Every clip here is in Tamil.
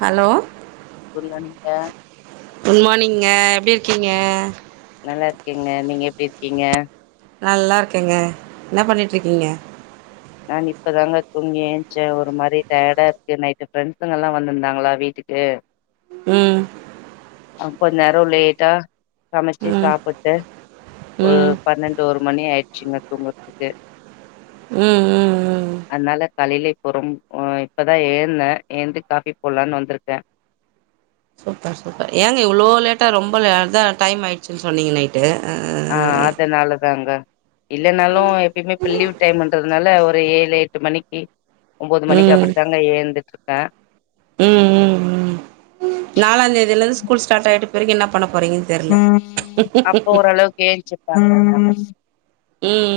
ஹலோ [unintelligible] ஞா எப்பிடி இருக்கீங்க நல்லா இருக்கெங்க நீங்க எப்டி இருக்கீங்க நல்லா இருக்கேங்க என்ன பண்ணிட்ருக்கீங்க நான் இப்பதாங்க தூங்கி ஏச்சே ஒரு மாரி டயடா இருக்கு நைட்டு ஃப்ரெண்சுங்கல்லா வந்துந்தாங்களா வீட்டுக்கு உம் கொஞ் நேரொ லேட்டா சமச்சு ம் சாப்பிட்டு ஒரு ம் பன்னெண்டு ஒரு மணி ஆயிச்சுங்க தூங்கற்துக்கு ம் உம் உம் அதனால காலேல பொறம் இப்பதா ஏந்தே ஏந்து காஃபி போட்லானு வந்திருக்கே சூப்பர் சூப்பர் ஏங்க இவ்வுளோ லேட்டா ரொம்ப ல அதா டைம் ஆயிட்ச்சுன் சொன்னீங்க நைட்டு அ ஆ அதனாலதாங்க இல்லென்னாலு எப்பய்மே இப்ப லீவ் டைம்ன்றதுனால ஒரு ஏழு எட்டு மணிக்கி உம் உம் உம் உம் நாலா தேதியிலந்து ஸ்கூல் ஸ்டார்ட் ஆயிடு பிறகு என்ன பண்ணப் ம் அப்போ ஓரளவுக்கு யேஞ்ச்சுப்பா அதுக்கு தகுந்தா மாரி உம்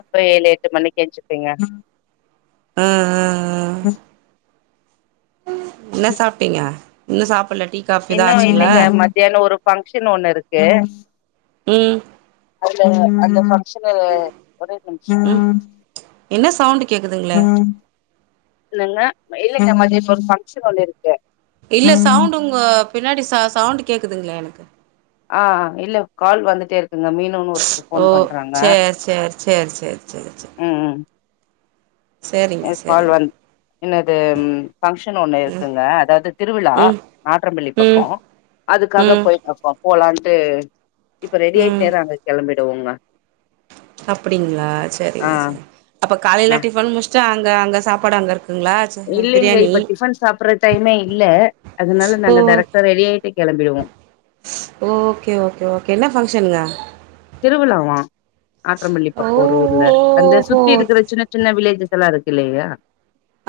அப்ப ஏழு எ ட்டு மணிக்கு என்சுப்பீங்க ம் ம் ம் ம் என்ன சாப்ட்டிங்க இன்னு சாப்புலட் இன்னு இல்லிங்க மதியான ஒரு ஃபங்ஷன் ஒண்ணு இருக்கு ம் ம் ம் ம் என்ன சவுண்டு கேட்குதுங்களே [unintelligible] உம் உம் என்னங்க இல்லங்க மதிய ஒரு ஃபங்ஷன் ஒன்னு இருக் இல்ல சவுண்டு உங்க பின்னாடி ச சவுண்டு கேக்குதுங்ளே எனக்கு ஆ இல்ல கால் வந்துட்டேருக் ஓ சேரி சேரி சேரி சேரி சேரி சேரி எ கால் வன் என்னது ஃபங்க்ஷன் ஒண்ணு இருக்குங்க அதாவ்து திருவிழா ம் நாற்றம்பள்ளி பக்கொ ம் அதுக்காக ம் போய் அப்றொ போலான் டு இப்ப ரெடி ஆயிட் நேரங் கிளம்பிட் [unintelligible] அப்படிங்ளா சரிங்க சரி அப்ப காலைல்ல டிபன் முடிச் ச்சீ அங்க அங்க சாப்பாடு அங்க இரு இல்லங்க இப்ப டிஃபன் சாப்பிடுற டைமே இல்ல அதனால ஓ நாங்க டரெக்டா ரெடி ஆயிட்டு கெளம்பிருவோம் ஓகே ஓகே ஓகே என்ன பங்க்ஷனுங்க திருவிழாவா ஆற்றம்பள்ளி ஓ பக்கம் ஒரு ஊர்ல அந்த சுத்தி இருக்கிற ஓஹோ சின்ன சின்ன வில்லேஜ் டிஸ்டெல்லா இருக்கு இல்லியா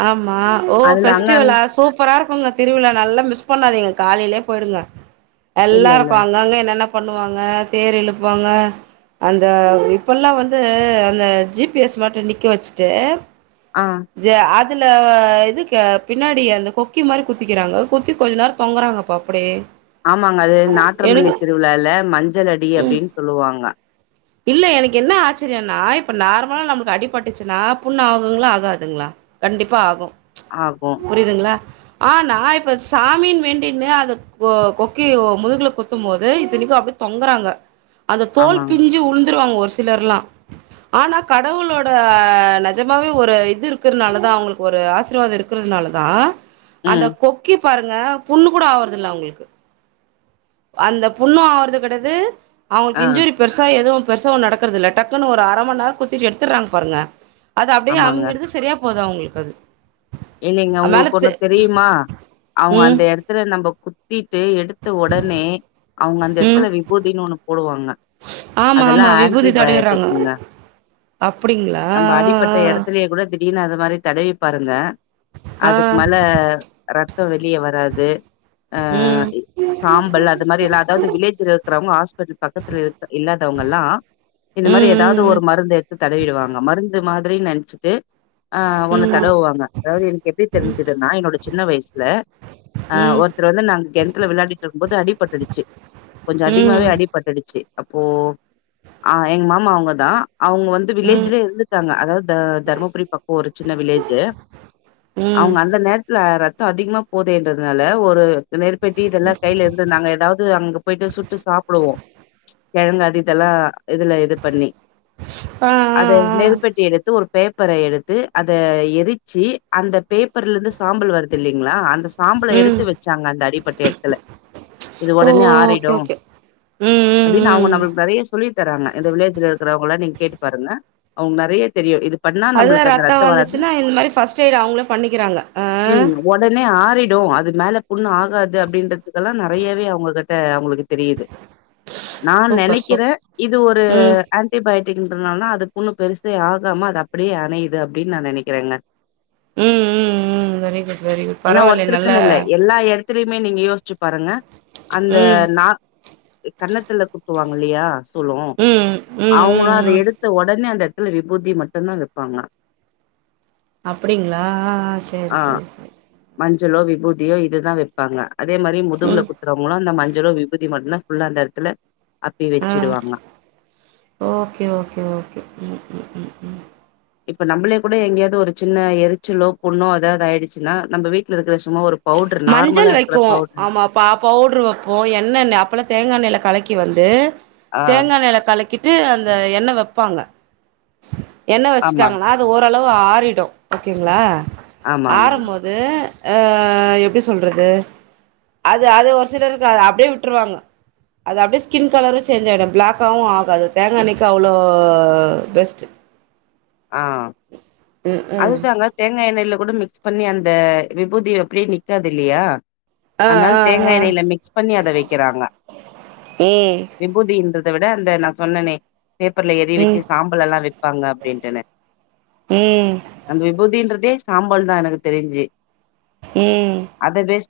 ஆமா ஓ பெஸ்டிவலா சூப்பரா இருக்குங்க திருவிழா நல்லா மிஸ் பண்ணாதீங்க காலைலியே பொயிருங்க இல்ல எல்லா இல்ல இருக்கும் அங்கங்க என்னன்ன பண்ணுவாங்க தேர் இழுப்பாங்க அந்த இப்பலாம் வந்து அந்த ஜிபிஎஸ் மட்டும் நிக்க வச்சுட்டு ஆ ஜ அது அதுல இது க பின்னாடி அந்த கொக்கி மாரி குத்திகிறாங்க குத்தி கொஞ்சம் நேரம் தொங்குறாங்கப்பா அப்டியே ஆமாங்க அது நாற்றம்பள்ளி எனக்கு திருவிழால மஞ்சள் அடி அப்டின்னு சொல்லுவாங்க இல்ல எனக்கு என்ன பட்டுச்சுன்னா புண்ணு ஆகுங்களா ஆகாதுங்களா கண்டிப்பா ஆகும் ஆகு புரியுதுங்களா ஆனா இப்ப சாமின் வேண்டினு அத கொ கொக்கி முதுகுல குத்தும் போது இதனைக்கும் அப்டி தொங்குறாங்க அந்த தோல்பி ஆமாங்க உழுந்துருவாங்க ஒரு சிலர்லாம் ஆனா கடவுளோட நஜமாவே ஒரு இது இருக்கனாலான் அவங்களுக்கு ஒரு ஆசிர்வாதம் இருக்கிறதுனால தான் அந்த ம் கொக்கி பாருங்க புண்ணு கூட ஆவுறதுல்ல அவங்களுக்கு அந்த புண்ணு ஆறது கிடது ஆ அவங்களுக்கு இன்ஜூரி பெருசா எதும் பெருசா நடக்கறதில்ல டக்குன்னு ஒரு அரை மணி நேரம் குத்திட்டு எடுத்துடுறாங்க பாருங்க அது அப்டியே அமிங்கடுது சரியா போது அவங்களுக் இருக்காது இல்லிங்க உங்களுக்கு ஒண்ணும் தெரியுமா அவங்க ம் அந்த எடத்துல நம்ம குத் தி எத்து எடுத்த உடனே அவங்க அந்த ம் இடத்துல விபூதி ஒண்ணுணு போடுவாங்க ஆமா ஆமா அதெல்லாம் விபூதி தடவிறாங்க ஆன்டிபயாட்டிங்குங்க அப்டிங்களா நம்ம அடிப்பட்ட இடத்துலே கூட அப்படின்னு அது மாரி தடவி பாருங்க ஆ அதுக்கு மேல ரத் சத்தம் வெளிய வராது ஆஹ ம் சாம்பல் அது மாரி எல்லாம் அதாவது வில்லேஜ் ருவங்க ஹாஸ் பக்கத்து இல்லாதவங்க எல்லாம் இந்த மாரி ம் ஏதாவது ம் ஒரு மருந்து எடுத்து தடவிடுவாங்க மருந்து மாரி நெனைச்சிட்டு ஆஹ் ஒண்ணு ம் தடவுவாங்க அதாவது எனக்கு எப்படி தெரிஞ்சதுன்னா என்னோட சின்ன வயசு இல்ல ஆஹ் ம் ஒருத்தர் வந்து நாங்க கிணத்துல விளையாடிட்டு இருக்கும்போது அடி பட்டிடுச்சு கொஞ்ச அதிகமாகவே ம் அடிபட்டுடுச்சு அப்போ ஆ எங்க மாமா அவங்க தான் அவங்க வந்து வில்லேஜ்ல இருந்துட்டாங்க அதாவது தர்மபுரி பக்கம் ஒரு சின்ன வில்லேஜு ம் அவங்க அந்த நேரத்துல ரத்தம் அதிகமா போதேன்றதுனால ஒரு நெருப்பட்டி இதெல்லாம் கையில இருந்து நாங்க ஏதாவது அங்க போயிட்டு சுட்டு சாப்பிடுவோம் கிழக்கு அது இத இதெல்லாம் இதுல இது பண்ணி ஆ ஆ அதது ஆ நெருபட்டி எடுத்து ஒரு பேப்பரை எடுத்து அத எதி எரிச்சி அந்த பேப்பர்ல இருந்து சாம்பல் வருது இல்லைங்களா அந்த சாம்பளை ம் எடுத்து வச்சாங்க அந்த அடிப்பட்ட இடத்துல இது ஓ உடனே ஓகே ஆறிடும் ஓகே ம் ம் அப்படின்னு அவங்க ம் நம்மளுக்கு நிறைய சொல்லி தராங்க இந்த வில்லேஜில இருவங்கள நீங்க கேட்டு பாருங்க அவங்க நிறைய தெரியும் இதுக்கு அது ரத்த வந்துச்சுன்னா இந்த அது மாரி ஃபஸ்ட் எய்ட் அவங்களே பண்ணிக்கிறாங்க ம். உடனே அது மேல புண்ணு ஆகாது அப்படின்றதுக்கெல்லாம் நிறையாவவே அவங்க கிட்ட அவங்களுக் தெரியுது நான் சூப்பர் சூப் நினைக்கிறேன் இது ஒரு ம் ஆன்டிபயோட் அப்டின்றதால அது பொண்ணு பெருசே ஆகாம அது அப்படியே அணையுது அப்படின் நான் நினைக்கிறேங்க உம் உம் உம் வெரி குட் வெரி குட் பரவாயில்லை நல்லா இதையுமே நீங்க யோசிச்சு பாருங்க அந்த ம் நாக்கு கண்ணத்துல குத்துவாங்க இல்லையா சொல்லு ம் ம் ம் அவங்களும் அத ம் எடுத்த உடனே அந்த சில விபூத்த மட்டும்தான் வை ப்பாங்களா அப்டிங்களா சரி சரி சரிரி விபூதியோ இதுதான் வைப்பாங்க அதே மாதிரி முதுகுல ம் குடுத்துறவங்களும் அ மஞ்ச விபதி மட்டும் தான் ஃப்புல்ல அந்த இடத்துல அப்பி ஆஹ் வச்சுடுவாங்க. ஓகே ஓகே ஓகே இப்ப நம்மளே கூட எங்கேயாவது ஒரு சின்ன எரிச்சலோ புண்ணோ எதாவது ஆயிடுச்சன்னா நம்ம வீட்டுல இருக்கிற சும்மா ஒரு பவுடர் நார்மலா மஞ்சள் இருக்கிற வைப்போம் பவுடர் ஆமா பவுட்ரு வைப்போம் எண்ணெய் அப்பல்லாம் தேங்காய் எண்ணெயில கலைக்கி வந்து ஆ தேங்காய் நில கலிக்க கிட்டு அந்த எண்ணய வைப்பாங்க உம் என்ன ஆமா. வச்சுட்டாங்கன்னா அது ஓரளவு ஆறிடும் ஓகேங்களா ஆமா, ஆமாங்க. ஆரும்போது ஆ எப்படி சொல்றது அது அது ஒரு சிலர் அப்படியே விட்டுருவாங்க அது அப்படியே ஸ்கின் கலரும் சேஞ்ச் ஆயிடும் பிளாகக்காவும் ஆகாது தேங்காய அனைக்கு அவ்ளோ பெஸ்ட் [unintelligible] ஆஹ் ம் ம் அதுதாங்க தேங்காய் எண்ணெயல்ல கூட மிக்ஸ் பண்ணி அந்த விபூதி எப்படியே நிக்காது இல்லையா ஆ அதனால் ஆ ஆ தேங்காய் எண்ணெயில மிக்ஸ் பண்ணி அதை வைக்கிறாங்க ம் விபூதின்றது அதை விட அந்த நான் சொன்னேனே பேப்பர்ல எறிவிச்சு ம் சாம்பல் எல்லாம் வ இருப்பாங்க வேண்டான ம் அந்த விபூதின்றது இதே சாம்பல் தான் எனக்கு தெரிஞ்சு உம்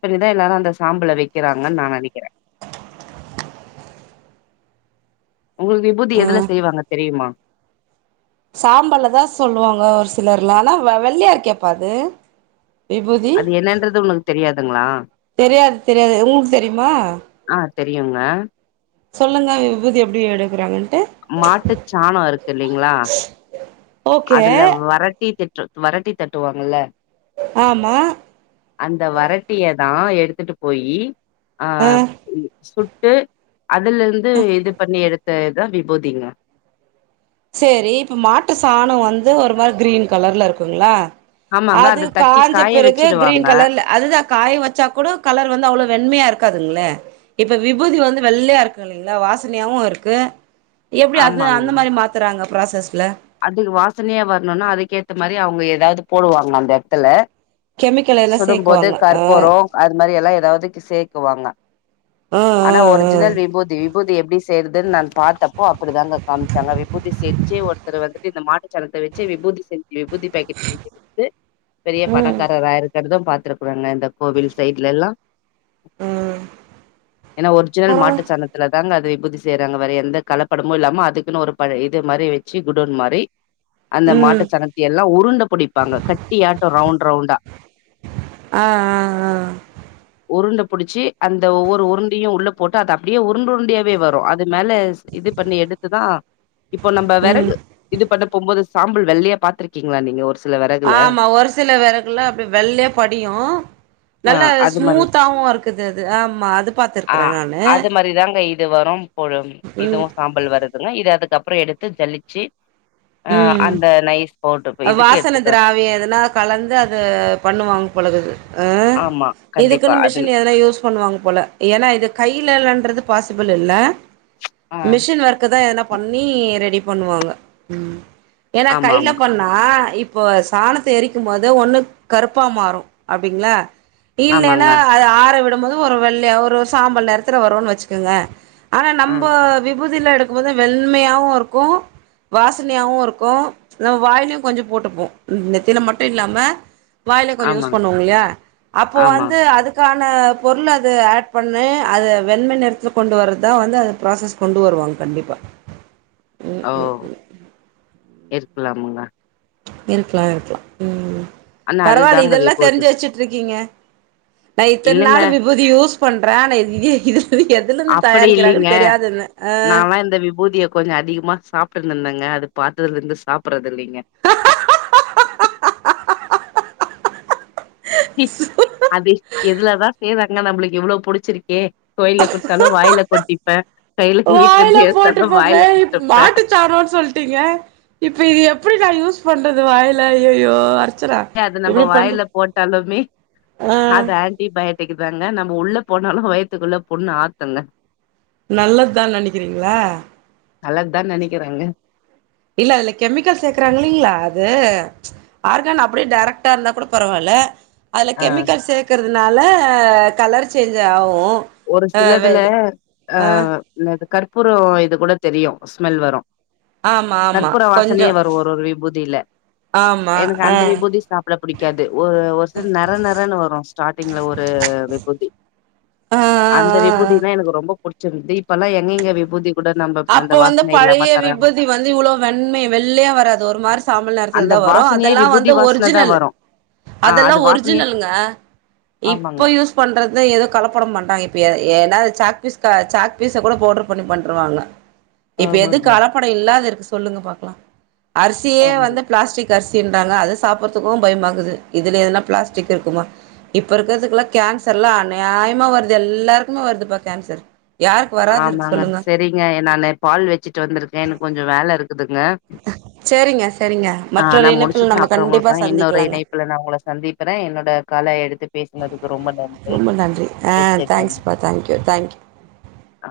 பண்ணிதான் எல்லாரும் அந்த சாம்பளை வைக்கிறாங்கு நின்னகிறேன் உங்களுக்கு விபதி எதுல செய்வாங்க தெரியுமா சாம்பால தான் சொல்லுவாங்க ஒரு சிலர்ல ஆனா வெள்ளையாரு கேடப்பது அது என்னன்றது உனக்கு தெரியாது ங்களா தெரியாது தெரியாது உங்களுக்கு தெரியுமா ஆ தெரியுங்க சொல்லுங்க விபுதி எப்டி எடுக்குறாங்கன்னு மாட்டுச்சாணம் இருக்கு இல்லைங்களா ஓகே அதுல வரட்டி தட் வரட்டி தட்டுவாங்கல்ல ஆமா அந்த வரட்டிய நா எடுத்துட்டு போயி ஆ சுட்- எப் அதுல இருந்து இது பண்ணி எடுத்து தா விபுதிங்க செரி இப்ப மாட்டு சாணம் வந்து ஒரு மாரி கிரீன் கலர்ல இருக்குங்களா ஆமாங்க அது அத தட்டி காஞ்ச காய பிறகு வச்சிடுவாங்க கிரீன் கலர்ல அது தா காய வெச்சா கூட கலர் வந்து அவ்வளோ வென்மையா இருக்காதுளா இப்ப விபூதி வந்து வெள்ளையா இருக்கு இல்லைங்களா வாசனையாவு இருக்கு எப்டி அது அந்த மாதிரி மா அங்க ப்ராசஸ்லா அதுக்கு வாசனையா வரணுனா அதுக்கேத்த மாரி அவுங்க எதாது போடுவாங்க அந்த எடத்துல கெமிக்கல் எல்லா சுடும்போது சேக்குவாங்க ஆ கற்பூரம் அது மாரி எல்லா ஏ அதாவதுக்கு சேக்குவாங்க ஆ ஆ ஆனா ஆ ஒரிஜினல் விபூதி விபூதி எப்டி செய்றது நா பாத்தப்போ அப்படி தாங்க காம்ச்சாங்க விபூதி செஞ்சு ஒத் ஒத்தரு வந்துட்டு இந்த மாட்டு சாணத்தை வெச்சி விபூதி செஞ்சு விபூதி பாக்கெட் செஞ்சி வித்து பெரிய ம் பணக்காரரா இருக் பாத்ருக்குறாங்க இந்த கோவில் சைட்ல எல்லா ம் என்னா ஒரிஜினல் பரவா மாட்டு சாணத்தில அது அதுலந்தாங்க விபூதி செய்றாங்க வேற எந்த கலப்படமு இல்லாம அதுக்குன்னு ஒரு பழைய இது மாரி வெச்சி வெச்சி குடோன் மாறி அந்த மாட்டு ம் சாணாத்த எல்லா உருண்ட புடிப்பாங்க கட்டியாட் ரவுண் ரவுண்டா ஆ ஆ ஆ உருண்ட புடிச்சி அந்த ஒவ்வொரு உருண்டியு உள்ள போட்டு அத அப்டியே உருண்டு உருண்டியாவே வரு அது மேல இது பண்ணி எடுத்து தா இப்போ நம்ப ம் இது பண்ண போம்போது சாம்பல் வெள்ளயா பாத்திருக்கீங்களா நீங்க ஒரு சில வெறகுல ஆமா ஒரு சில வெறகுல அப்டியே வெள்ளையா படியு ஆ நல்லா அது மாரி ஸ்மூத்தாவு இருக்குது அது ஆமா அது ஆ பாத்துருக்குறேன் நானு அது மாரிதாங்க வரும் போடும் ம் இதுவும் சாம்பல் வருதுங்க இது அதுக்கப் அப்புற எடுத்து ஜல்லி சீ உம் இதுக்கு வாசன எடுத்துட்டு வ திராவியம் எதுனா கலந்து அது பண்ணுவாங்க பேழக்குது. ஆ ஆமா கண்டிப்பா இதுக்குன்னு அது மிஷின் எதன யூஸ் பண்ணுவாங்க போல ஏன்னா இது கையிலன்றது பாசிபிள் இல்ல ஆ மிஷின் ஒர்க்கு தான் எதனாப் பண்ணி ரெடி பண்ணுவாங்க. உம். ஏன்னா ஆமா கையில ஆமா பண்ணா இப்போ சாணத்தை எரிக்கும் போது ஒண்ணு கருப்பா மாறும் அப்படிங்களா இல்லன்னா ஆமாங்க அது ஆற விடும் மொத ஒரு வெள்ளையா ஒரு சாம்பல் நெறத்துல வருன்னு வச்சுக்கோங்க ஆனா ஆ நம்மப விபூதிலாம் எடுக்கும்போது வெண்மையாவும் இருக்கும் வாசனையாவும் இருக்கும் நம்ம வாயிலும் கொஞ்சம் போட்டுப்போம் நெத்தில மட்டும் இல்லாம வாயில கொஞ்சம் யூஸ் ஆமாங்க பண்ணுவோங்க இல்லையா அப்போ ஆமா வந்து அதுக்கா பண்ணா பொருள் அதை ஆட் பண்ணு அதை வெண்மை நிறத்தில் கொண்டு வர்றதான் வந்து அத ப்ராசஸ் கொண்டு வருவாங்க கண்டிப்பா ம் ஓ ம் இருக்கலாமுங்க. இருக்கலாம் இருக்கலாம் உம் ஆனா பரவாயில்ல அதுதாங்க இதெல்லாம் விபூதி தெரிஞ்சு வச்சிற்று இருக்கீங்க நா இத்தன் இல்லங்க நாளு விபூதி யூஸ் பண்றேன் இ இது எதுலருந்து அப்படி இல்லிங்க தயாரிக்கிறாங்கன்னு தெரியாதுன்ன ஆ நால்லாம் இந்த விபூதியை கொஞ்சம் அதிகமா சாப்புட்டு இன் இந்தங்க அது பாத்ததுல இருந்து சாப்படுறது இல்லிங்க அது எதுலதான் செய்றாங்க நம்மளுக்கு இவ்வேளோ புடிச்சிருக்கேன் கோயில்ல குடுத்தாலும் வாயில கொட்டிப்பேன் வாயில போட்டுப்போங்க இப் கொட்டிப்பே மாட்டு சாணாம் சொல்லிட்டீங்க இப்ப இது எப்படி நான் யூஸ் பண்றது வாயல ஐயோ ஐயோ அது நம்ம வாயில போட்டாலுமே ஆ அது ஆன்டிபைட் கேக்குதாங்க நம்ம உள்ள போனாலும் வயித்துக்குள்ள புண்ண ஆத்துங்க நல்லதுதான் நினைக்கிறீர்களா நல்லது தான் நினைக்கறாங்க. இல்ல அதுல கெமிக்கல் சேர்க்கறாங்க இல்லீங்களா அது ஆர்கன் அப்படியே டைரக்ட்டா இருந்தா கூட பரவாயில்ல அது ஆ கெமிக்கல்ஸ் சேக்கறது அதனால கலர் சேஞ்ச் ஆவும் ஒரு சிலதுல அஹ் கருப் அப்புறம் இது கூட தெரியும் ஸ்மெல் வரும் ஆமா ஆமா கற்பூர கொஞ்சோ வாசனையே வரும் ஒரு ஒரு விபூதியில ஆமா எனக்கு ஆ அந்த விபூதி சாப்பிட பிடிக்காது ஒரு ஒரு சில நற நறன்னு வரும் ஸ்டார்டிங்ல ஒரு விபூதி ஆ ஆ அந்த ஆ ஆ விபூதினா எனக்கு ரொம்ப பிடிச்ச இப்பெல்லாம் எங்கங்க விபூதி கூட நம்ம அந்த அப்ப வந்து வாசன இல்லாம பழைய தராங்க விபுதி வந்து இவ்வளவு வெண்மை வெள்ளையா வராது ஒரு மாதிரி சாம்பல் அந்த நிறத்துலதான் வரும் வாசனையே அதெல்லாம் விபூதி வந்து வாசன தா ஒரிஜினல் வரு ஆ அது அதெல்லாம் வாசனையே ஒரிஜினலுங்க ஆமாங்க இப்ப யூஸ் பண்றது ஏதோ கலப்படம் பண்ணுறாங்க இப்போ ஏனா சாக்பீஸ் சாக் பீஸை கூட பவுட்ரு பண்ணி பண்ணருவாங்க இப்ப எது ஆமாங்க கலப்படம் இல்லாத இருக்கு சொல்லுங்க பார்க்கலாம் அரிசியே ஆமாங்க வந்து பிளாஸ்டிக் அரிசி இன்றாங்க அது சாப்படுறதுக்கும் பயமா இருக்குது இதுலஎதுனா பிளாஸ்டிக் இருக்குமா இப்ப இருக்கிறதுக்கெல்லாம் கேன்சர் எல்லாம் அநியாயமா வருது எல்லாருக்குமே வருதுப்பா கேன்சர் யாருக்கு வராது இருக்கு ஆமாங்க சொல்லுங்க சரிங்க நான் பால் வச்சிட்டு வந்திருக்கேன் எனக்கு கொஞ்சம் வேலை இருக்குது சரிங்க சரிங்க ஆஹ் மற்றொரு நான் இணைப்பில் முடிச்சுட்டு நம்ம அப்புறம் கண்டிப்பா உங்களுக்கு இன்னொரு சந்திக்கலாங்க இணைப்புல நான் உங்களை சந்திக்கிறேன் என்னோட காலை எடுத்து பேசுனதுக்கு ரொம்ப நன்றி ரொம்ப நன்றி ஆஹ் வச்சிட்றேங்க தேங்க்ஸ் பா தேங்க்யூ தேங்க்யூ ஆ